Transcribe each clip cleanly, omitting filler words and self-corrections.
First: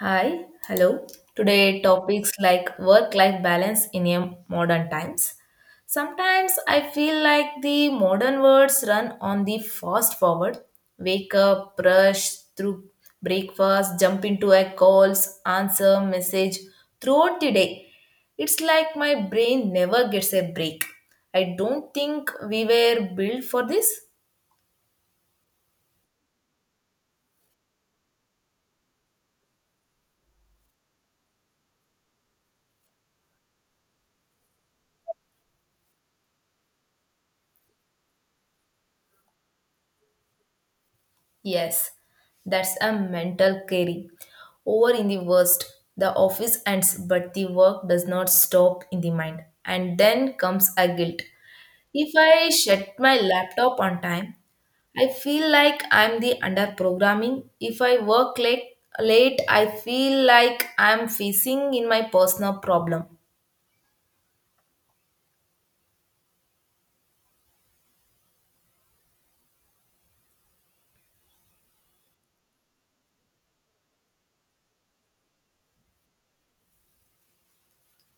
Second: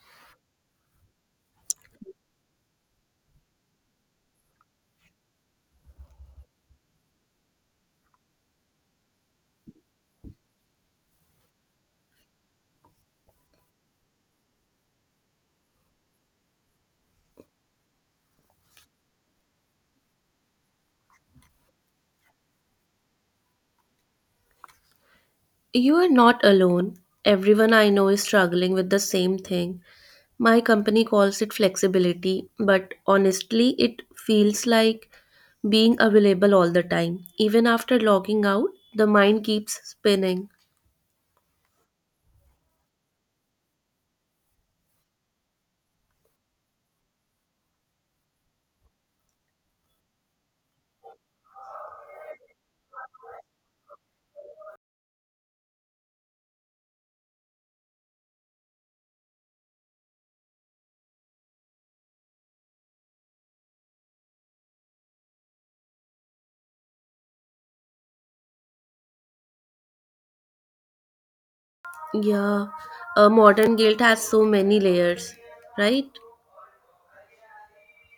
Hi, hello. Today, topics like work life balance in a modern times. Sometimes I feel like the modern words run on the fast forward wake up, brush through breakfast, jump into a calls, answer message throughout the day. It's like my brain never gets a break. I don't think we were built for this. You are not alone. Everyone I know is struggling with the same thing. My company calls it flexibility, but honestly, it feels like being available all the time. Even after logging out, the mind keeps spinning. Yes, that's a mental carry. Over in the worst, the office ends, but the work does not stop in the mind. And then comes a guilt. If I shut my laptop on time, I feel like I'm the under programming. If I work late, late, I feel like I'm facing in my personal problem. Yeah, modern guilt has so many layers, right?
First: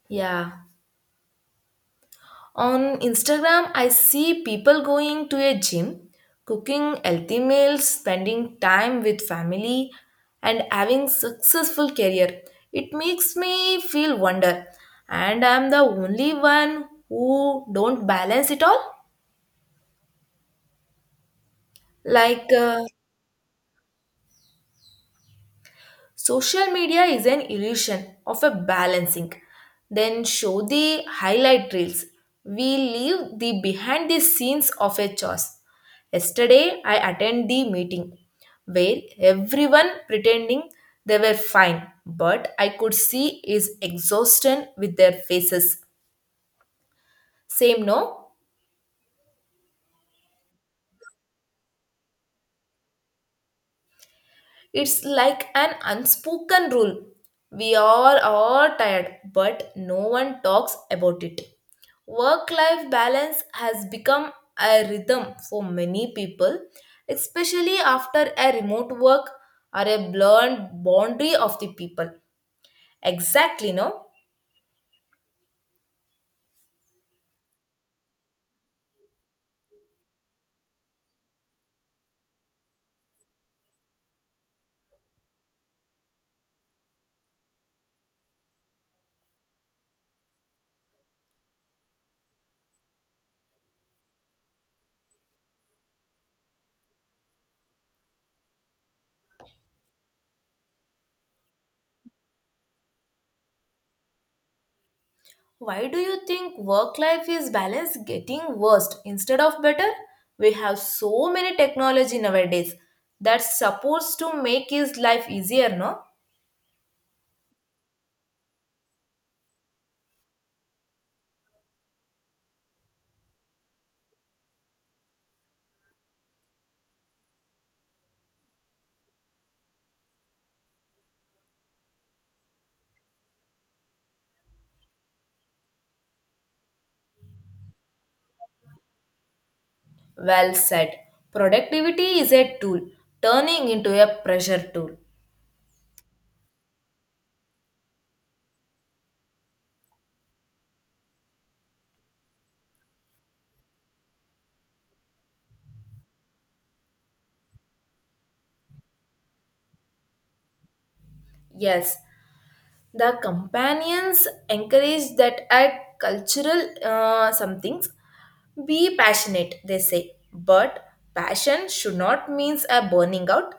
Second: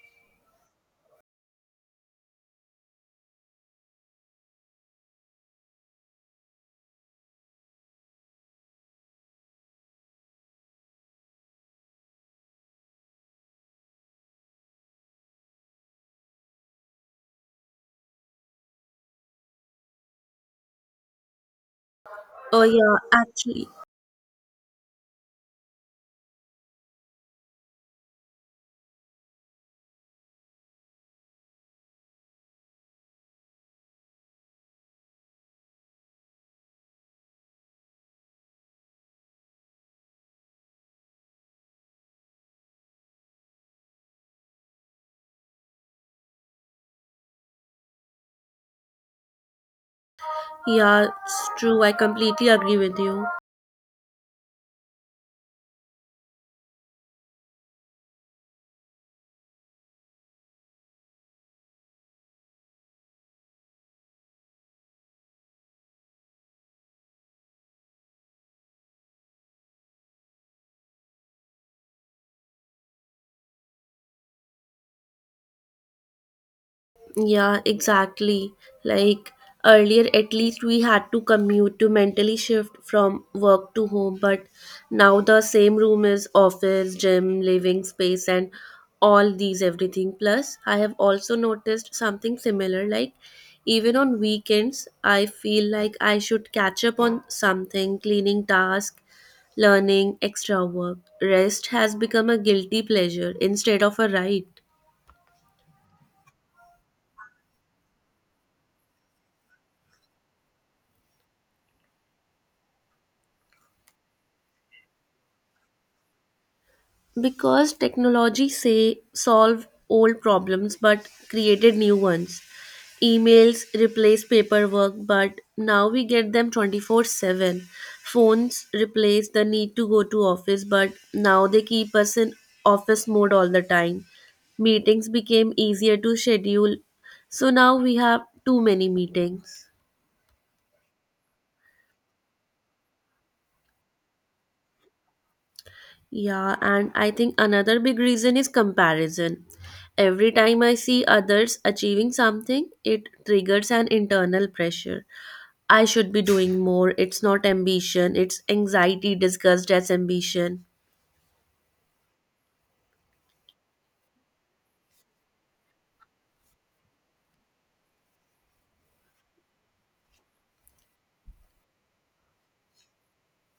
Yeah. On Instagram, I see people going to a gym, cooking healthy meals, spending time with family, and having successful career. It makes me feel wonder, and I'm the only one who don't balance it all. Like Oh, yeah, actually, social media is an illusion of a balancing. Then show the highlight reels. We leave the behind the scenes of a choice. Yesterday, I attend the meeting where everyone pretending they were fine, but I could see is exhaustion with their faces. Same no? yeah, it's true. I completely agree with you. It's like an unspoken rule. We are all tired, but no one talks about it. Work life balance has become a rhythm for many people, especially after a remote work or a blurred boundary of the people. Exactly, no? Yeah, exactly. Like earlier, at least we had to commute to mentally shift from work to home, but now the same room is office, gym, living space, and all these everything. Plus, I have also noticed something similar. Like, even on weekends, I feel like I should catch up on something, cleaning task, learning, extra work. Rest has become a guilty pleasure instead of a right. Why do you think work life is balance getting worse instead of better? We have so many technology nowadays that's supposed to make his life easier, no? Because technology say solve old problems but created new ones. Emails replace paperwork, but now we get them 24/7. Phones replace the need to go to office, but now they keep us in office mode all the time. Meetings became easier to schedule, so now we have too many meetings. Well said. Productivity is a tool turning into a pressure tool. Yeah, and I think another big reason is comparison. Every time I see others achieving something, it triggers an internal pressure. I should be doing more. It's not ambition, it's anxiety disguised as ambition. Yes, the companions encourage that at cultural somethings be passionate, they say. But passion should not means a burning out.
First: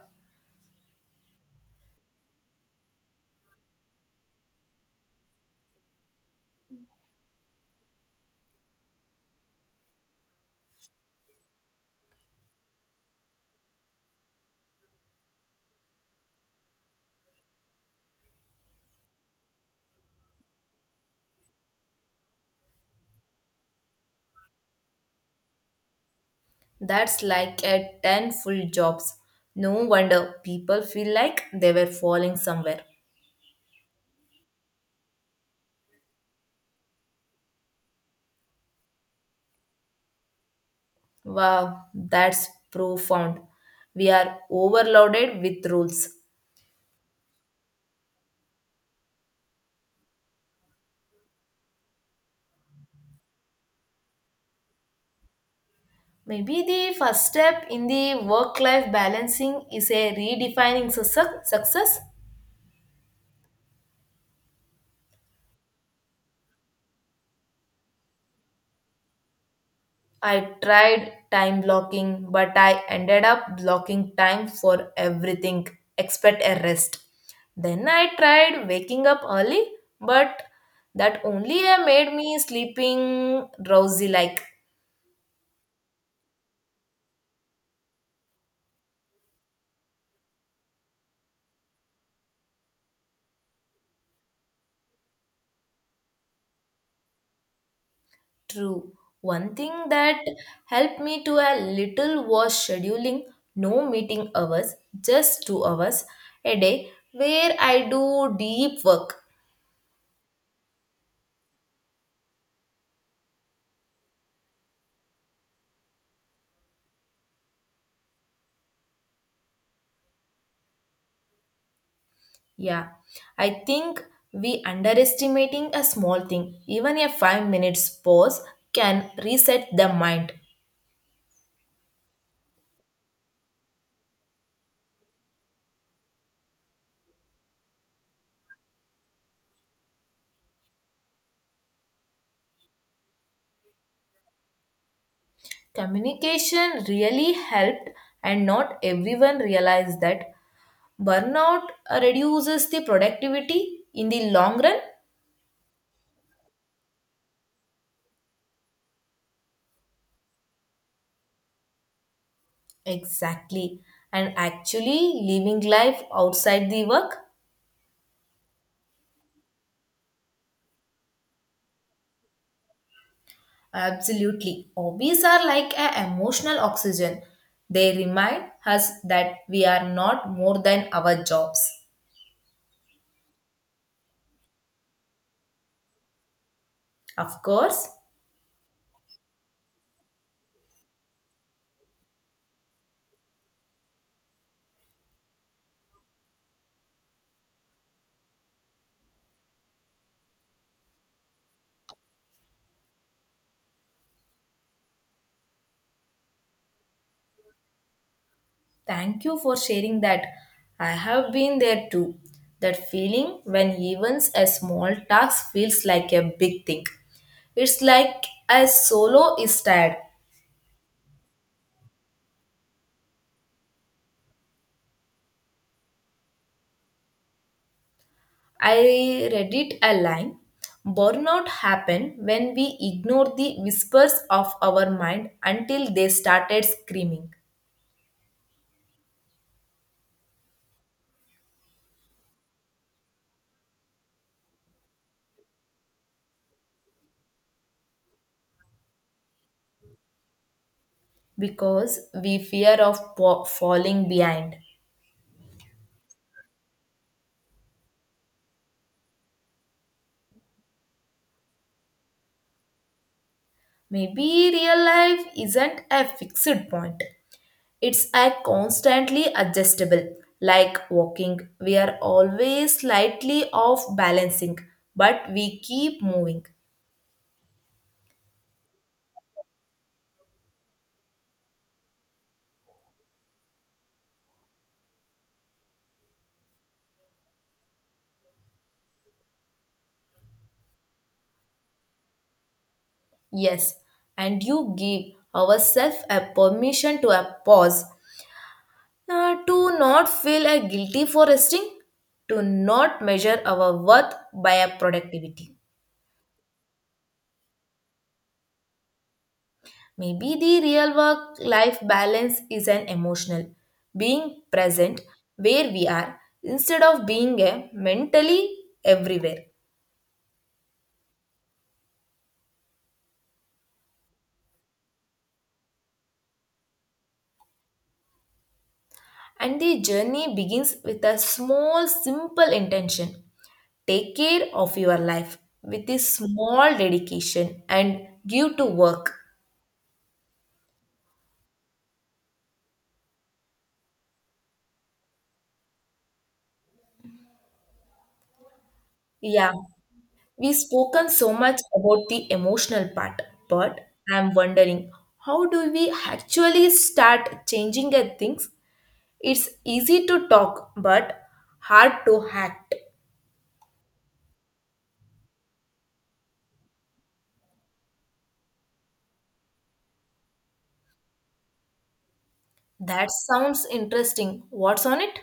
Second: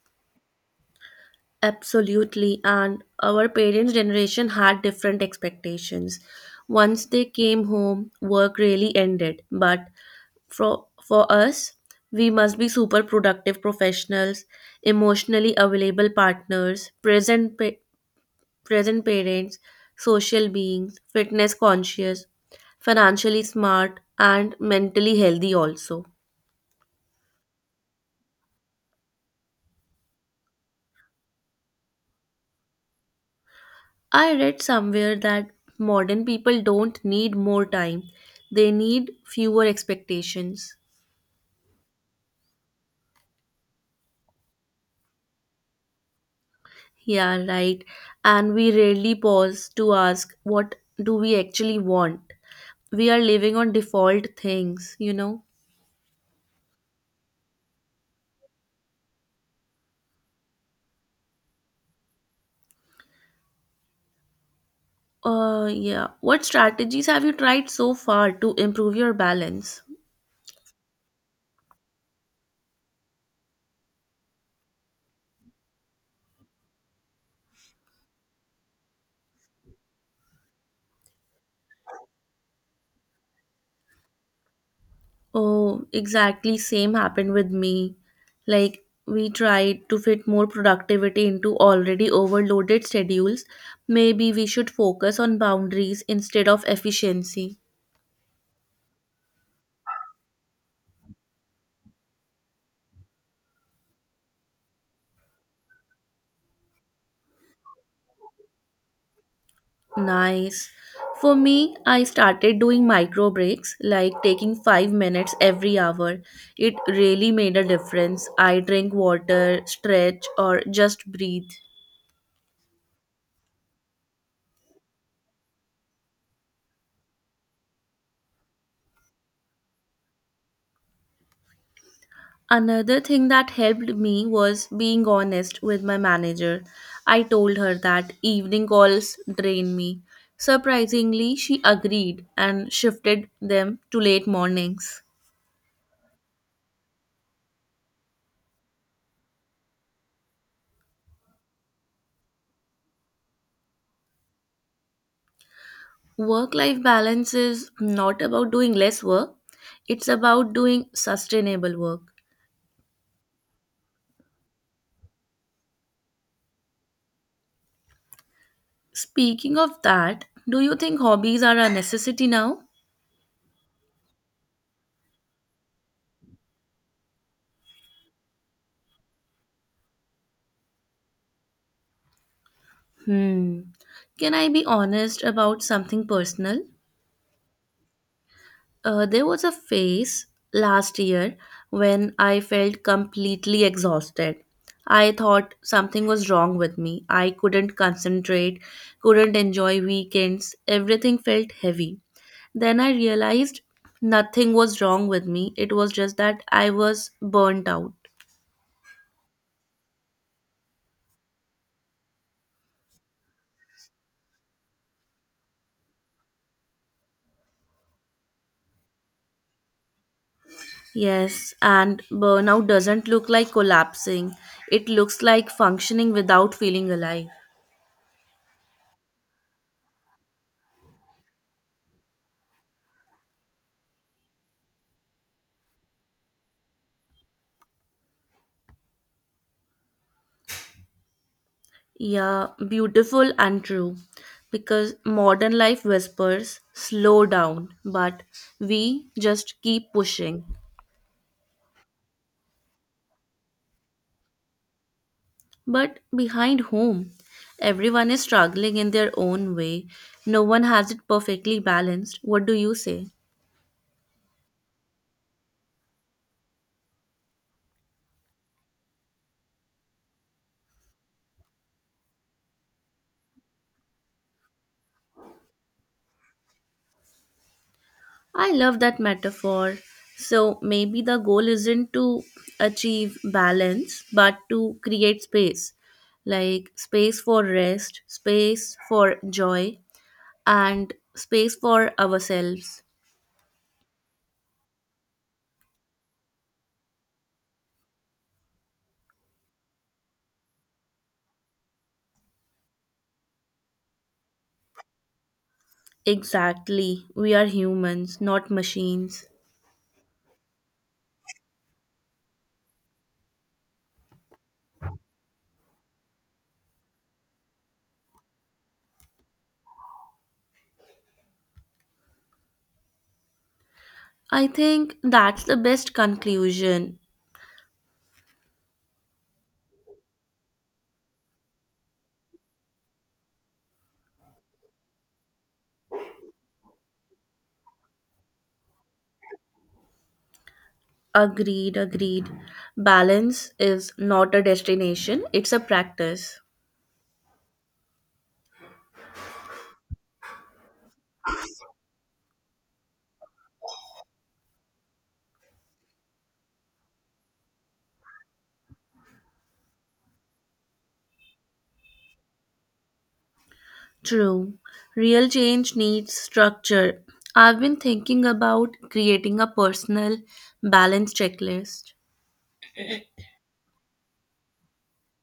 Absolutely. And our parents' generation had different expectations. Once they came home, work really ended. But for us, we must be super productive professionals, emotionally available partners, present, present parents, social beings, fitness conscious, financially smart, and mentally healthy also. That's like a 10 full jobs. No wonder people feel like they were falling somewhere. I read somewhere that modern people don't need more time, they need fewer expectations. Wow, that's profound. We are overloaded with rules. Yeah, right. And we rarely pause to ask, what do we actually want? We are living on default things, you know? Maybe the first step in the work life balancing is a redefining success. Success. Yeah. What strategies have you tried so far to improve your balance? I tried time blocking, but I ended up blocking time for everything except a rest. Then I tried waking up early, but that only made me sleeping drowsy like. Oh, exactly same happened with me. Like we tried to fit more productivity into already overloaded schedules. Maybe we should focus on boundaries instead of efficiency. True. One thing that helped me to a little was scheduling no meeting hours, just 2 hours a day where I do deep work. Nice. For me, I started doing micro breaks, like taking 5 minutes every hour. It really made a difference. I drink water, stretch, or just breathe. Yeah. I think we underestimating a small thing. Even a 5 minutes pause can reset the mind. Another thing that helped me was being honest with my manager. I told her that evening calls drain me. Surprisingly, she agreed and shifted them to late mornings. Communication really helped and not everyone realized that burnout reduces the productivity in the long run. Work life balance is not about doing less work, it's about doing sustainable work. Exactly. And actually living life outside the work? Speaking of that, do you think hobbies are a necessity now? Absolutely. Hobbies are like a emotional oxygen. They remind us that we are not more than our jobs. Hmm. Can I be honest about something personal? Of course, There was a phase last year when I felt completely exhausted. I thought something was wrong with me. I couldn't concentrate, couldn't enjoy weekends. Everything felt heavy. Then I realized nothing was wrong with me. It was just that I was burnt out. thank you for sharing that. I have been there too. That feeling when even a small task feels like a big thing. It's like a solo is tired. Yes, and burnout doesn't look like collapsing, it looks like functioning without feeling alive. I read it a line. Burnout happen when we ignore the whispers of our mind until they started screaming Yeah, beautiful and true. Because modern life whispers, slow down, but we just keep pushing. because we fear of falling behind. But behind whom? Everyone is struggling in their own way. No one has it perfectly balanced. What do you say? Maybe real life isn't a fixed point. It's a constantly adjustable. Like walking, we are always slightly off balancing, but we keep moving. I love that metaphor. So maybe the goal isn't to achieve balance, but to create space, like space for rest, space for joy, and space for ourselves. Yes, and you give ourselves a permission to a pause. To not feel guilty for resting, to not measure our worth by our productivity. Exactly. We are humans, not machines. Maybe the real work life balance is an emotional, being present where we are instead of being mentally everywhere. I think that's the best conclusion. And the journey begins with a small, simple intention. Take care of your life with a small dedication and give to work. Agreed, agreed. Balance is not a destination, it's a practice. Yeah. We've spoken so much about the emotional part, but I'm wondering how do we actually start changing at things? It's easy to talk, but hard to act. True. Real change needs structure. I've been thinking about creating a personal balance checklist. That sounds interesting. What's on it?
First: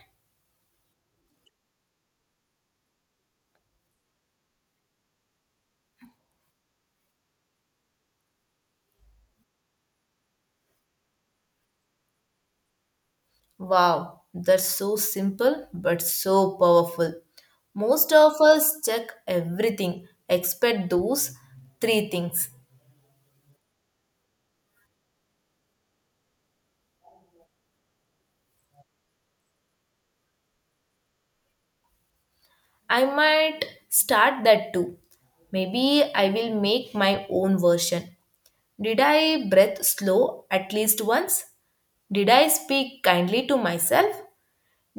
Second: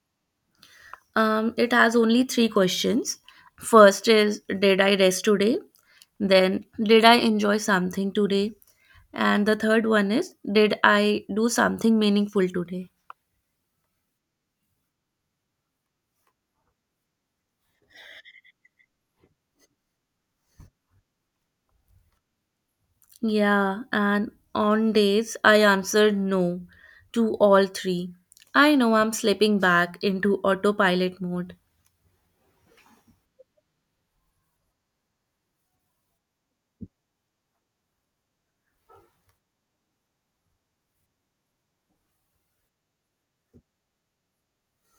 It has only three questions. First is, did I rest today? Then, did I enjoy something today? And the third one is, did I do something meaningful today? Wow, that's so simple but so powerful. Most of us check everything except those three things. Yeah, and on days I answered no to all three, I know I'm slipping back into autopilot mode. I might start that too. Maybe I will make my own version. Did I breathe slow at least once? Did I speak kindly to myself?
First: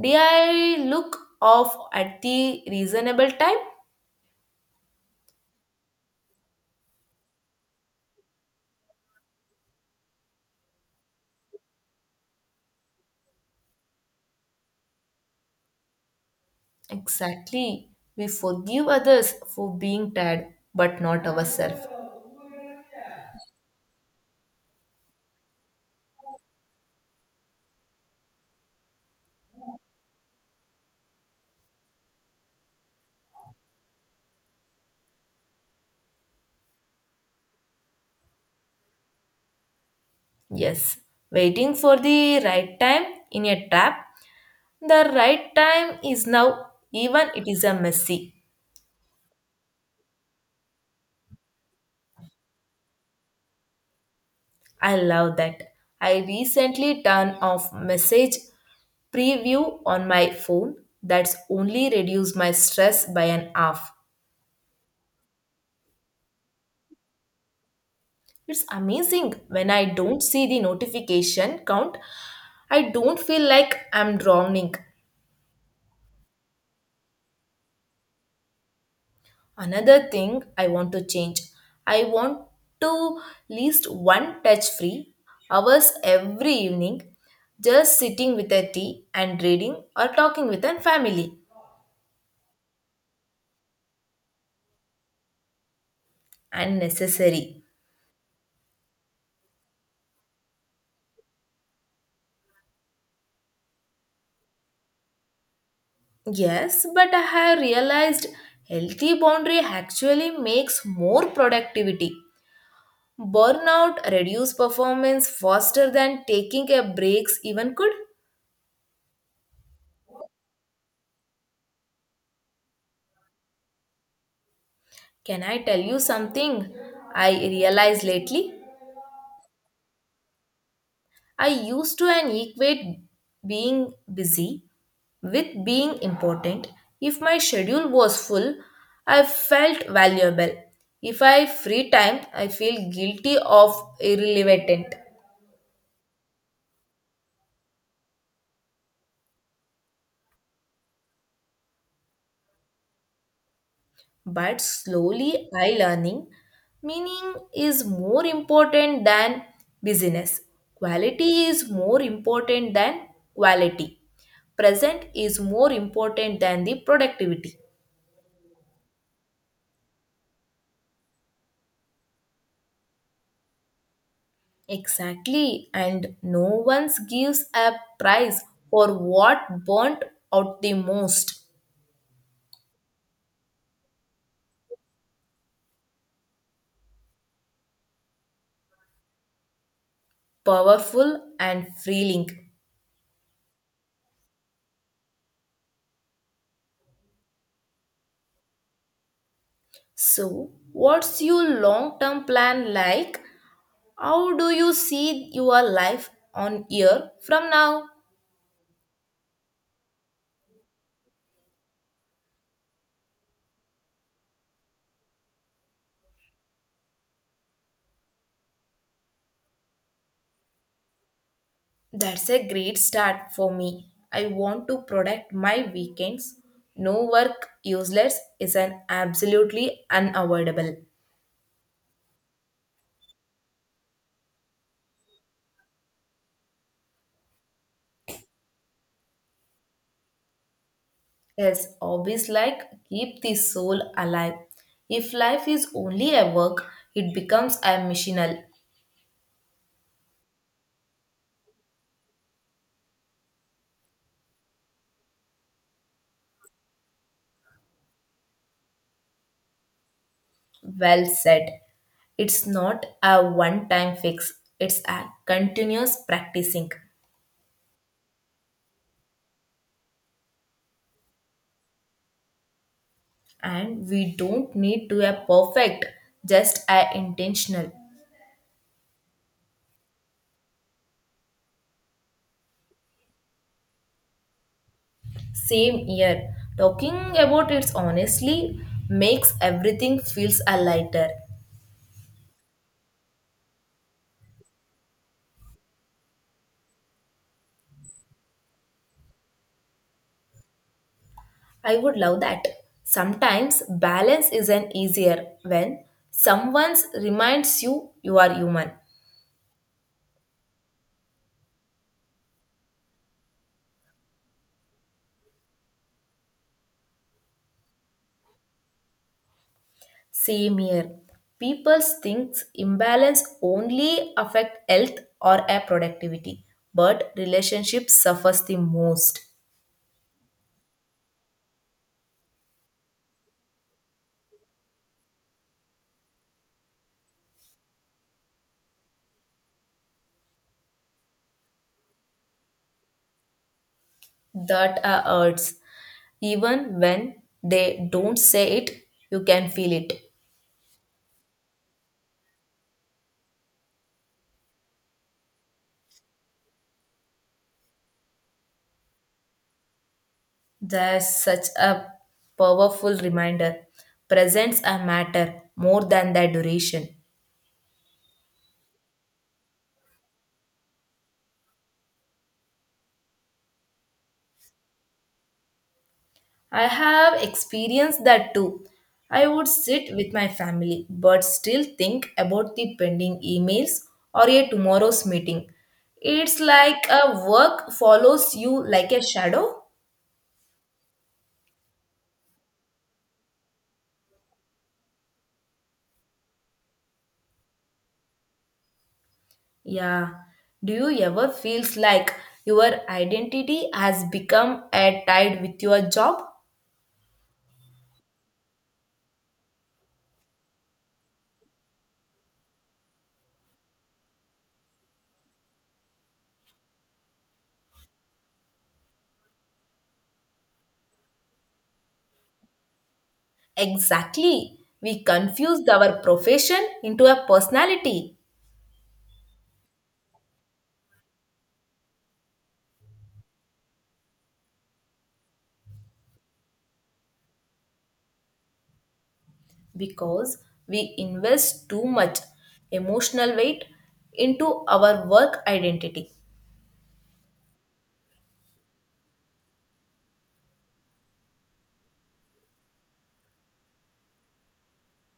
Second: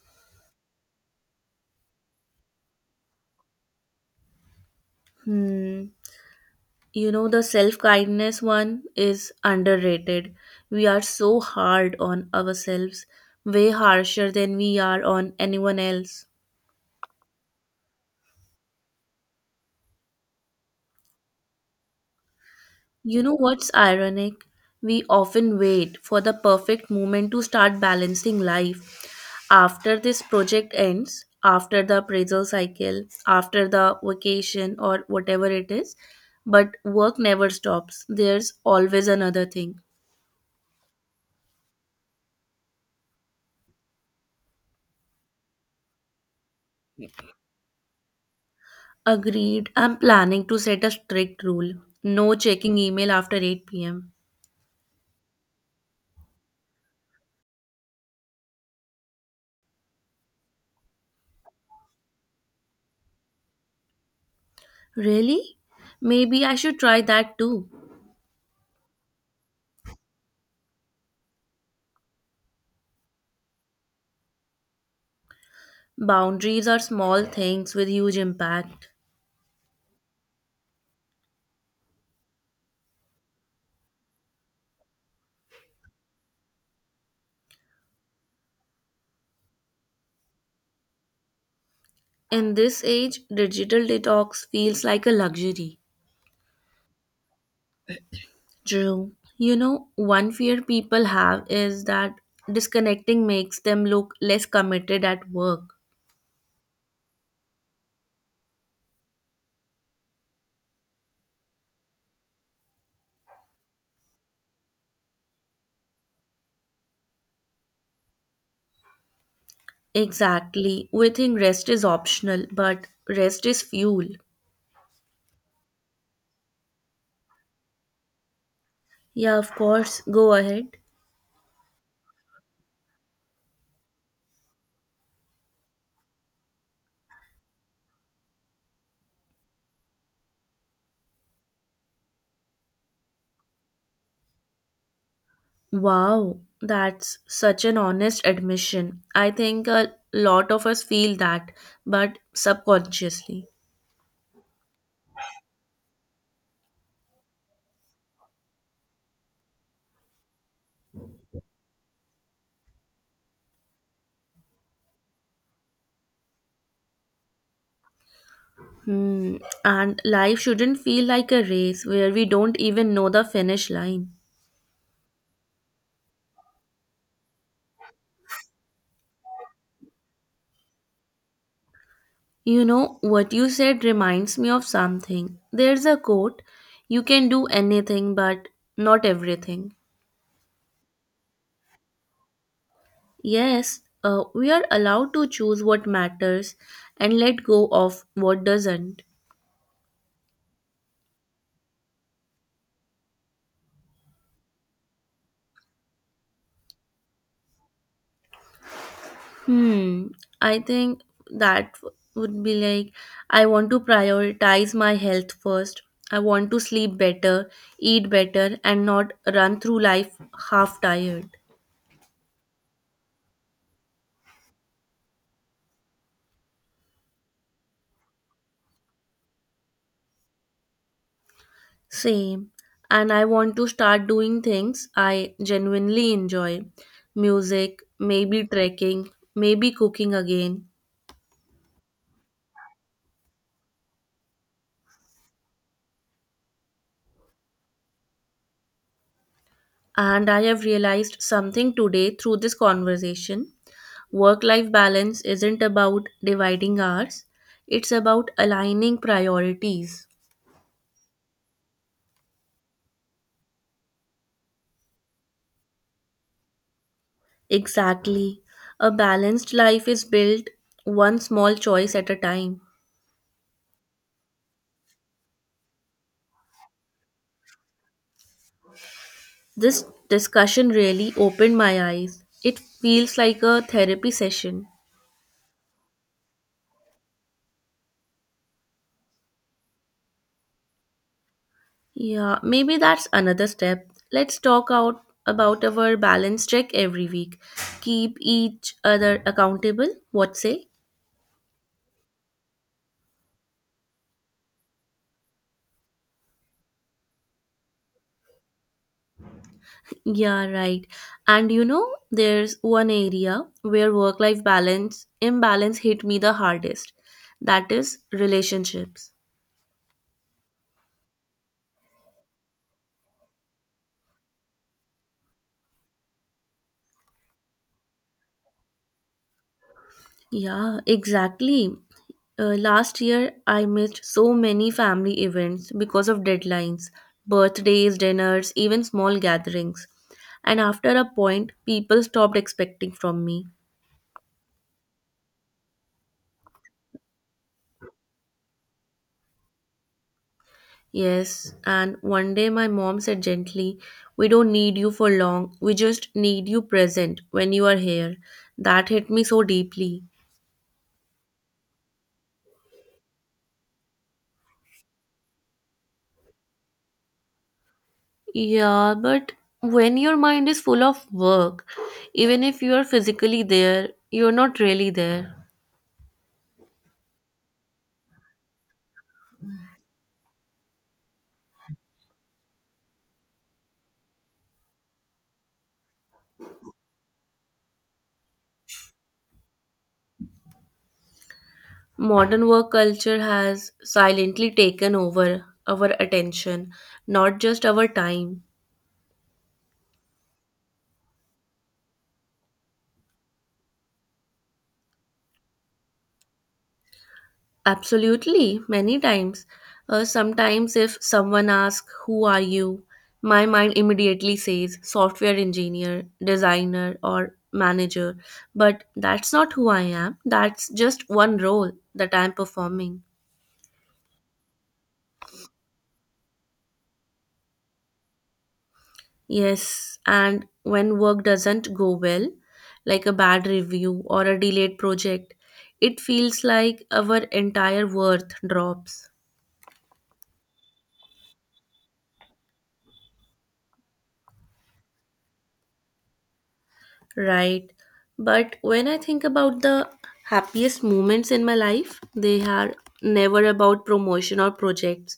Did I look off at the reasonable time? Hmm. You know, the self kindness one is underrated. We are so hard on ourselves, way harsher than we are on anyone else. Exactly. We forgive others for being tired, but not ourselves. You know what's ironic? We often wait for the perfect moment to start balancing life. After this project ends, after the appraisal cycle, after the vacation or whatever it is, but work never stops. There's always another thing. Yes, waiting for the right time in a trap. The right time is now, even it is a messy. Agreed. I'm planning to set a strict rule. No checking email after 8 pm. I love that. I recently turned off message preview on my phone that's only reduced my stress by an half. Really? Maybe I should try that too. It's amazing when I don't see the notification count, I don't feel like I'm drowning. Boundaries are small things with huge impact. Another thing I want to change, I want to least one touch free hours every evening just sitting with a tea and reading or talking with a family In this age, digital detox feels like a luxury. unnecessary. True. You know, one fear people have is that disconnecting makes them look less committed at work. Yes, but I have realized healthy boundary actually makes more productivity. Burnout reduce performance faster than taking a breaks even could. Exactly. We think rest is optional, but rest is fuel. Can I tell you something I realized lately? Yeah, of course. Go ahead. I used to an equate being busy with being important. If my schedule was full, I felt valuable. If I free time, I feel guilty of irrelevant. Wow, that's such an honest admission. I think a lot of us feel that, but subconsciously. But slowly I learning meaning is more important than business. Quality is more important than quality. Present is more important than the productivity. Hmm. And life shouldn't feel like a race where we don't even know the finish line. Exactly, and no one gives a prize for what burnt out the most You know, what you said reminds me of something. There's a quote, you can do anything, but not everything. powerful and free link. Yes, we are allowed to choose what matters and let go of what doesn't. So, what's your long term plan like? How do you see your life on year from now? Hmm, I think that would be like, I want to prioritize my health first. I want to sleep better, eat better, and not run through life half tired. That's a great start for me. I want to protect my weekends. No work useless is an absolutely unavoidable. Same. And I want to start doing things I genuinely enjoy, music, maybe trekking, maybe cooking again. Yes, hobbies like keep the soul alive. If life is only a work, it becomes a missional. And I have realized something today through this conversation. Work life balance isn't about dividing hours, it's about aligning priorities. Well said. It's not a one time fix, it's a continuous practicing. Exactly. A balanced life is built one small choice at a time. And we don't need to a perfect just a intentional This discussion really opened my eyes. It feels like a therapy session. same year talking about it honestly makes everything feels a lighter. Yeah, maybe that's another step. Let's talk out about our balance check every week. Keep each other accountable. What say? I would love that. Sometimes balance isn't easier when someone reminds you you are human Yeah, right. And you know, there's one area where work-life balance imbalance hit me the hardest. That is relationships. same year people think imbalance only affect health or a productivity but relationships suffers the most. Yeah, exactly. Last year, I missed so many family events because of deadlines, birthdays, dinners, even small gatherings. And after a point, people stopped expecting from me. That hurts. Even when they don't say it, you can feel it. Yes, and one day my mom said gently, we don't need you for long, we just need you present when you are here. That hit me so deeply. There's such a powerful reminder. Presence a matter more than their duration. Yeah, but when your mind is full of work, even if you are physically there, you're not really there. I have experienced that too. I would sit with my family but still think about the pending emails or a tomorrow's meeting. It's like a work follows you like a shadow. Modern work culture has silently taken over our attention, not just our time. Yeah. Do you ever feels like your identity has become a tied with your job? Absolutely, many times. Sometimes, if someone asks, who are you? My mind immediately says software engineer, designer, or manager. But that's not who I am, that's just one role that I'm performing. Exactly. We confused our profession into a personality Yes, and when work doesn't go well, like a bad review or a delayed project, it feels like our entire worth drops. because we invest too much emotional weight into our work identity. Right. But when I think about the happiest moments in my life, they are never about promotion or projects.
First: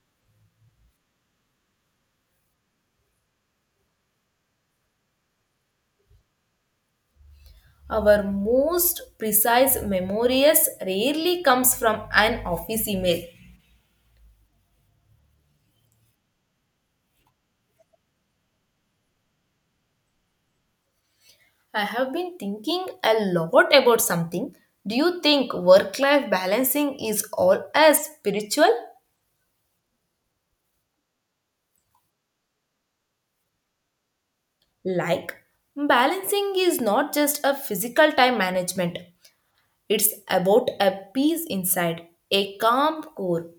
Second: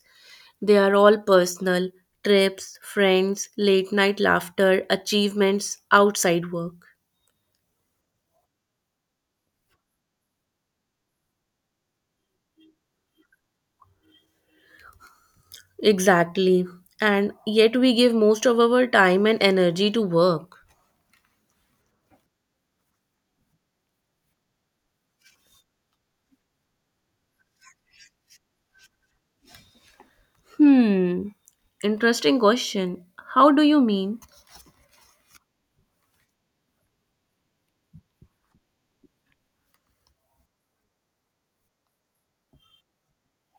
They are all personal, trips, friends, late night laughter, achievements outside work. Our most precise memories rarely comes from an office email. Exactly. And yet we give most of our time and energy to work. I have been thinking a lot about something. Do you think work life balancing is all as spiritual? Hmm. Interesting question. How do you mean? Like, balancing is not just a physical time management, it's about a peace inside, a calm core.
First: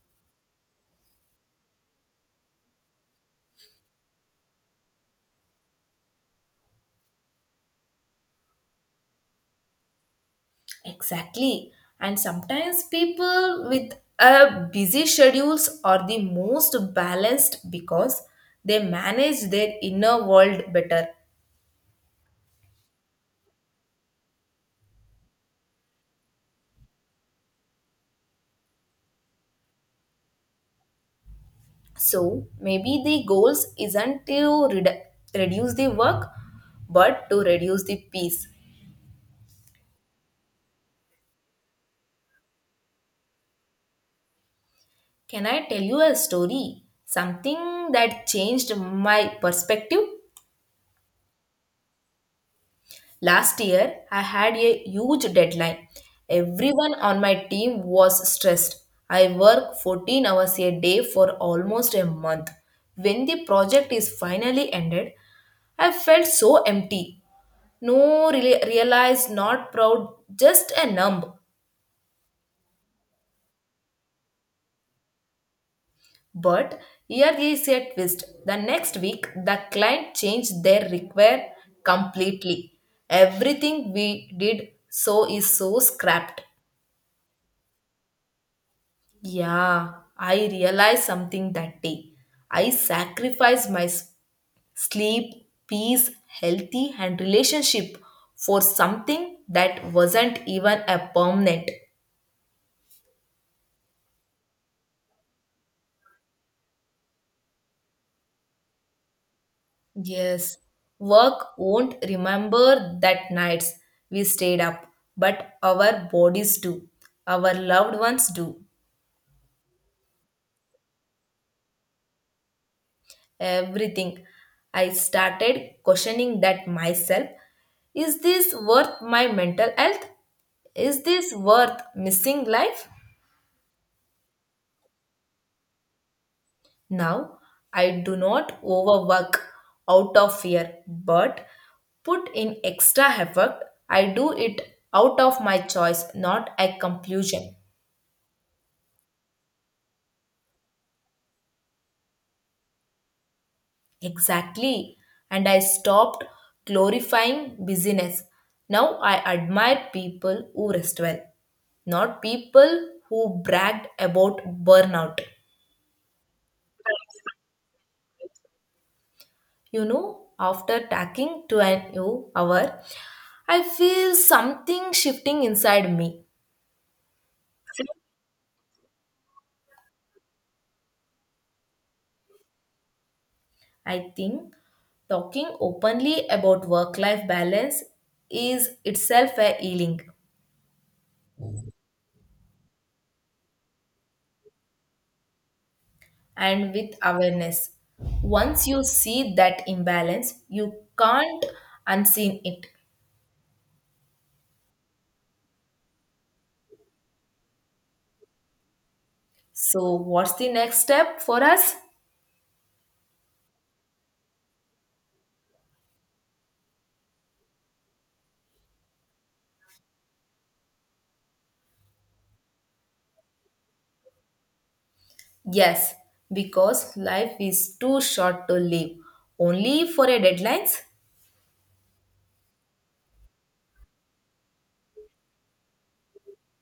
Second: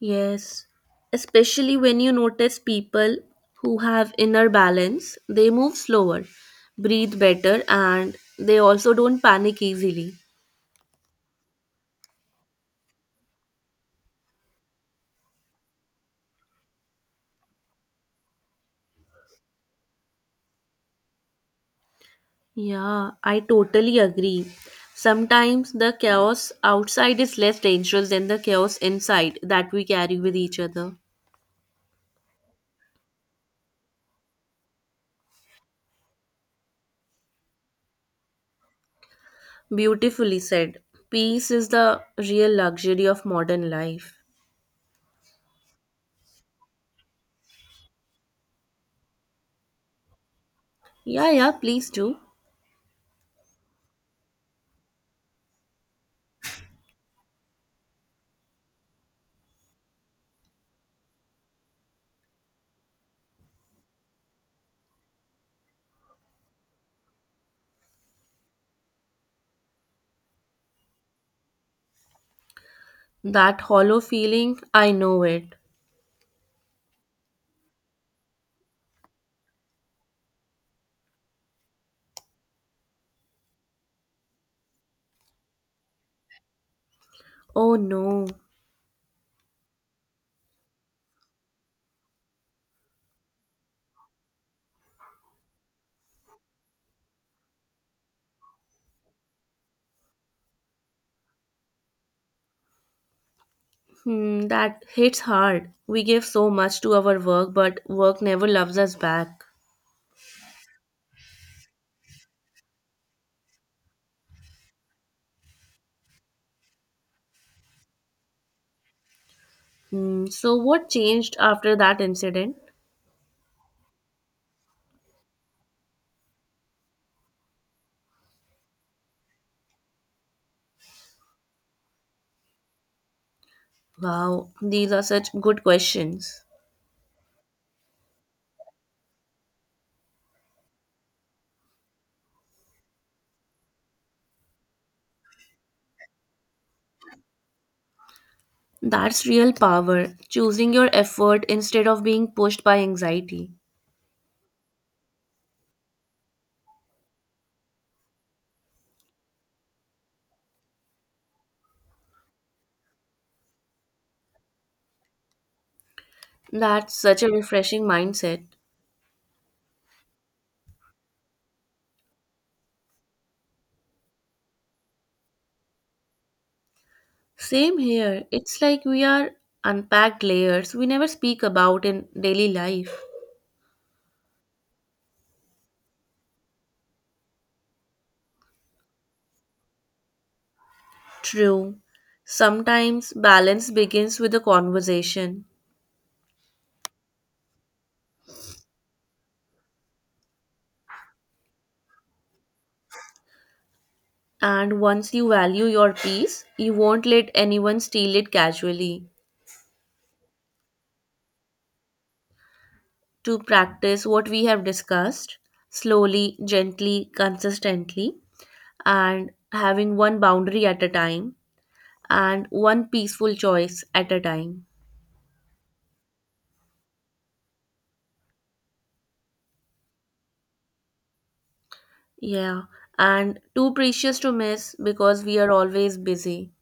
Yes, especially when you notice people who have inner balance, they move slower, breathe better, and they also don't panic easily. Exactly. And sometimes people with a busy schedules are the most balanced because they manage their inner world better. Yeah, I totally agree. Sometimes the chaos outside is less dangerous than the chaos inside that we carry with each other. So maybe the goals isn't to redu- reduce the work, but to reduce the peace. Beautifully said. Peace is the real luxury of modern life. Can I tell you a story? Something that changed my perspective. Yeah, yeah, please do. Last year, I had a huge deadline. Everyone on my team was stressed. I worked 14 hours a day for almost a month. When the project is finally ended, I felt so empty. Realize, not proud, just a numb. That hollow feeling, I know it. But here is a twist. The next week, the client changed their require completely. Everything we did so is so scrapped. Oh no. Yeah, I realized something that day. I sacrificed my sleep, peace, healthy, and relationship for something that wasn't even a permanent. Hmm, that hits hard. We give so much to our work, but work never loves us back. Yes, work won't remember that nights we stayed up, but our bodies do, our loved ones do, Hmm, so, what changed after that incident? everything. I started questioning that myself. Is this worth my mental health? Is this worth missing life? Wow, these are such good questions. Now, I do not overwork out of fear, but put in extra effort. I do it out of my choice, not a conclusion. That's real power, choosing your effort instead of being pushed by anxiety. Exactly. And I stopped glorifying busyness. Now I admire people who rest well, not people who bragged about burnout. That's such a refreshing mindset. You know, after tacking to an new hour, I feel something shifting inside me. Same here, it's like we are unpacked layers we never speak about in daily life. I think talking openly about work life balance is itself a healing. True. Sometimes balance begins with a conversation. And with awareness. Once you see that imbalance, you can't unseen it. And once you value your peace, you won't let anyone steal it casually. So, what's the next step for us? To practice what we have discussed slowly, gently, consistently, and having one boundary at a time and one peaceful choice at a time. Yes, because life is too short to live only for a deadlines. Yeah, and too precious to miss because we are always busy.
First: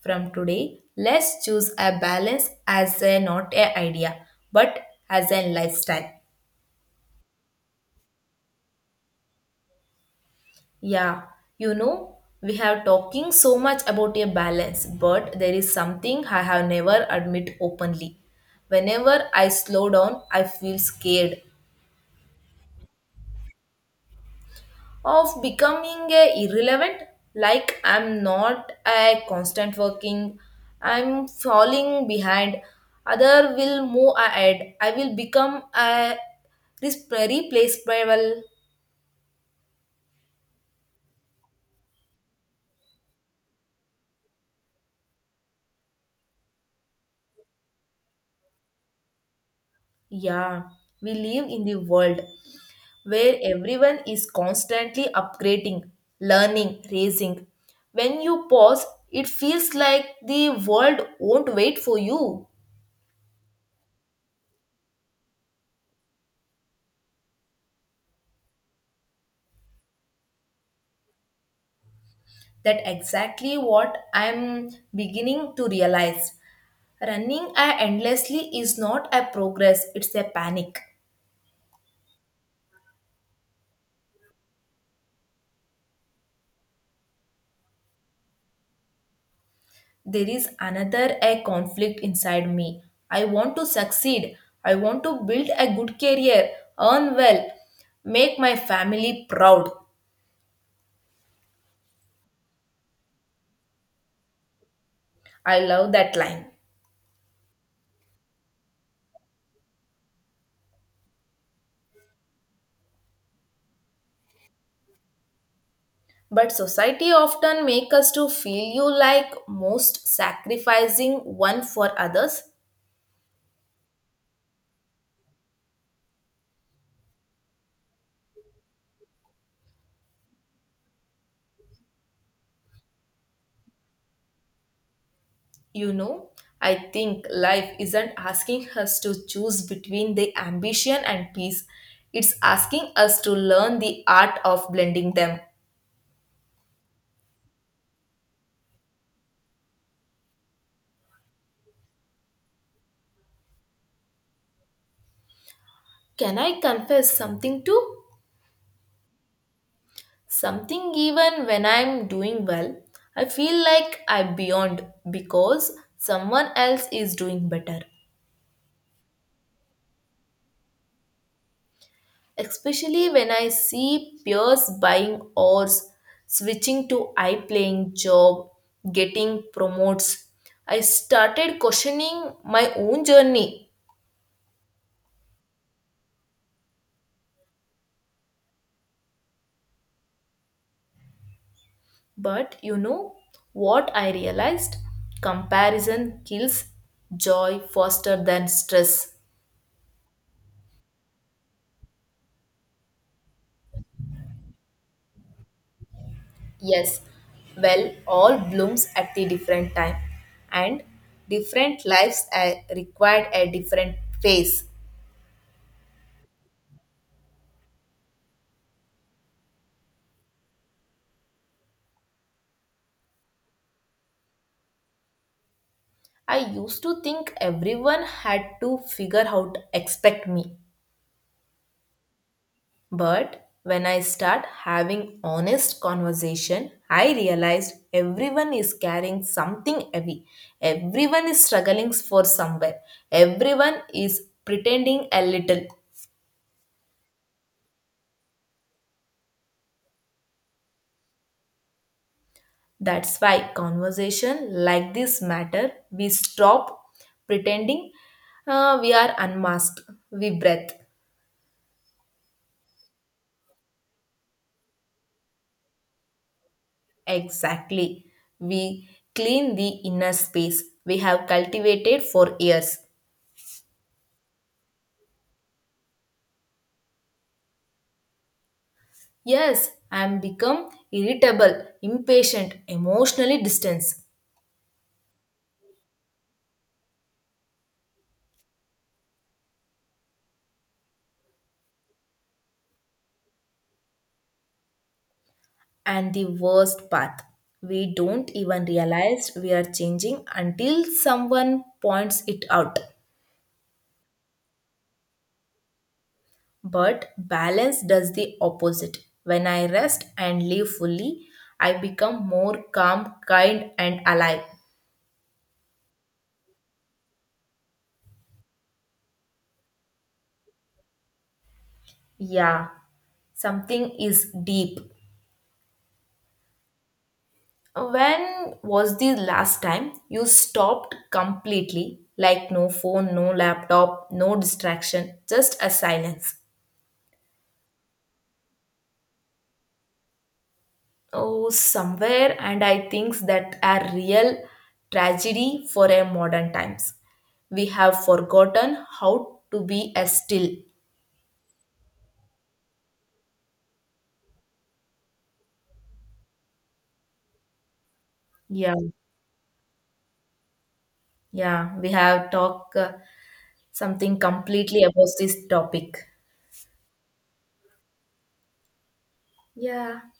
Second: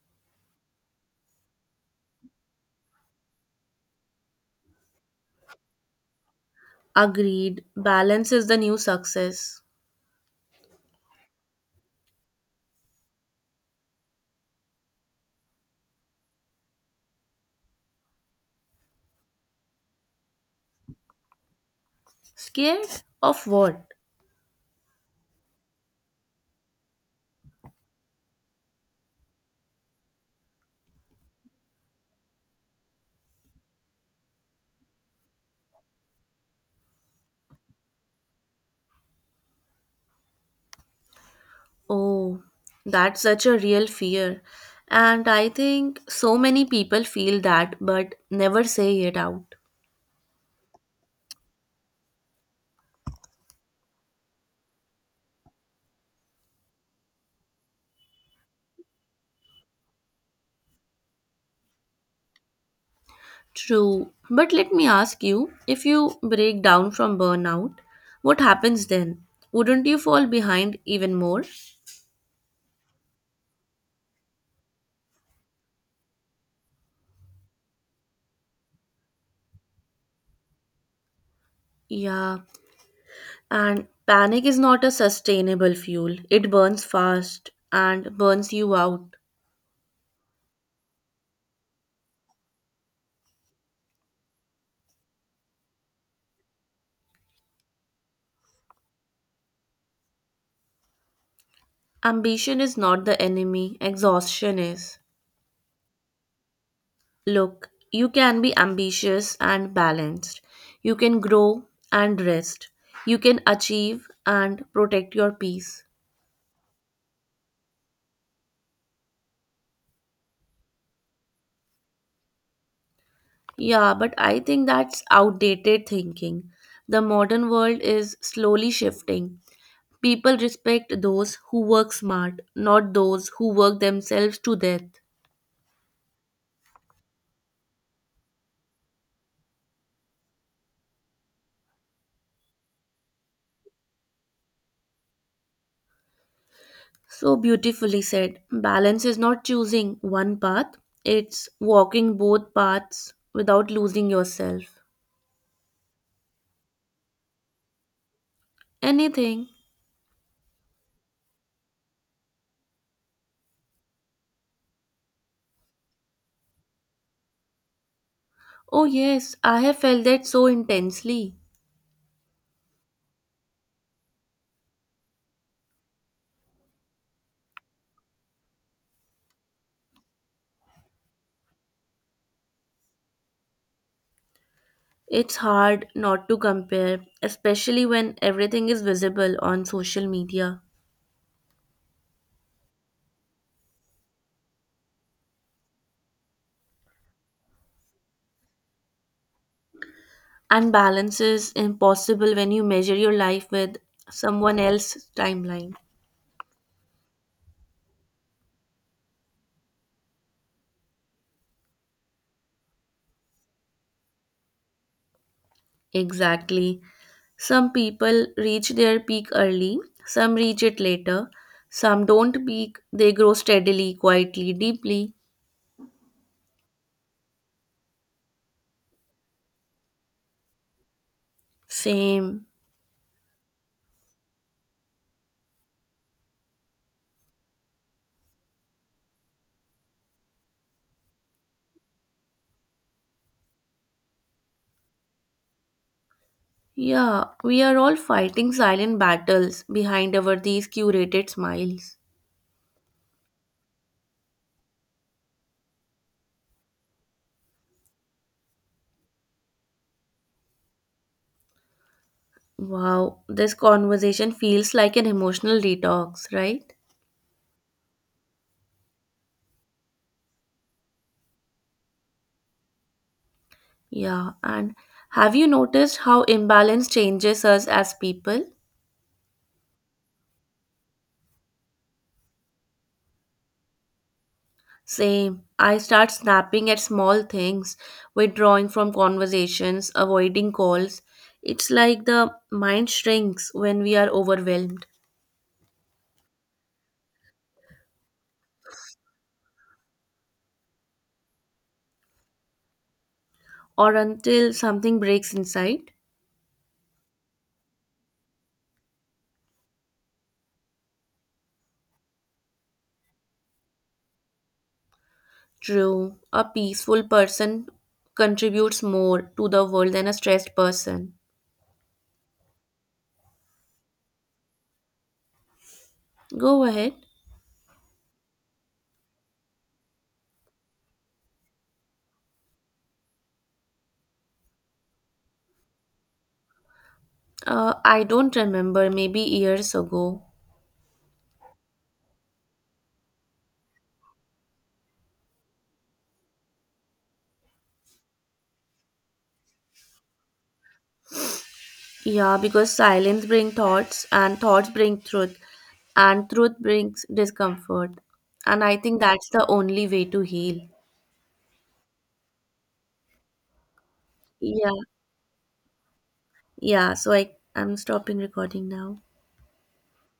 From today, let's choose a balance as a not a idea, but as a lifestyle. Agreed, balance is the new success. Yeah, you know, we have talking so much about a balance, but there is something I have never admit openly. Whenever I slow down, I feel scared Scared of what? of becoming a irrelevant, like I'm not a constant working, I'm falling behind. Other will move ahead. I will become a replaceable. Oh, that's such a real fear. And I think so many people feel that but never say it out. Yeah, we live in the world where everyone is constantly upgrading, learning, raising. When you pause, it feels like the world won't wait for you. True. But let me ask you, if you break down from burnout, what happens then? Wouldn't you fall behind even more? That exactly what I'm beginning to realize. Running endlessly is not a progress, it's a panic. Yeah, and panic is not a sustainable fuel. It burns fast and burns you out. There is another a conflict inside me. I want to succeed. I want to build a good career, earn well, make my family proud. Ambition is not the enemy, exhaustion is. I love that line. Look, you can be ambitious and balanced. You can grow and rest. You can achieve and protect your peace. But society often make us to feel you like most sacrificing one for others. Yeah, but I think that's outdated thinking. The modern world is slowly shifting. People respect those who work smart, not those who work themselves to death. You know, I think life isn't asking us to choose between the ambition and peace. It's asking us to learn the art of blending them. So beautifully said. Balance is not choosing one path, it's walking both paths without losing yourself. Can I confess something too? Anything. Something even when I'm doing well, I feel like I'm beyond because someone else is doing better. Oh, yes, I have felt that so intensely. Especially when I see peers buying oars, switching to I playing job, getting promotes. I started questioning my own journey. It's hard not to compare, especially when everything is visible on social media. But you know what I realized? Comparison kills joy faster than stress. And balance is impossible when you measure your life with someone else's timeline. Yes, well, all blooms at the different time, and different lives are required a different phase. Exactly. Some people reach their peak early, some reach it later, some don't peak, they grow steadily, quietly, deeply. I used to think everyone had to figure out expect me, Same. but when I start having honest conversation, I realized everyone is carrying something heavy. Everyone is struggling for somewhere. Everyone is pretending a little. Yeah, we are all fighting silent battles behind our these curated smiles. That's why conversation like this matter. We stop pretending we are unmasked. We breathe. Wow, this conversation feels like an emotional detox, right? Exactly. We clean the inner space we have cultivated for years. Yeah, and have you noticed how imbalance changes us as people? Yes, I am become irritable, impatient, emotionally distanced. Same. I start snapping at small things, withdrawing from conversations, avoiding calls. It's like the mind shrinks when we are overwhelmed, And the worst part, we don't even realize we are changing until someone points it out. or until something breaks inside. But balance does the opposite. When I rest and live fully, I become more calm, kind, and alive. True, a peaceful person contributes more to the world than a stressed person. Yeah, something is deep. Go ahead. When was the last time you stopped completely? Like no phone, no laptop, no distraction, just a silence. I don't remember, maybe years ago. Oh, somewhere, and I think that a real tragedy for our modern times. We have forgotten how to be as still. Yeah, because silence brings thoughts, and thoughts bring truth, and truth brings discomfort. And Yeah, I think that's the only way to heal. yeah, we have talked something Yeah, completely about this topic. yeah. So I'm stopping recording now. Yeah,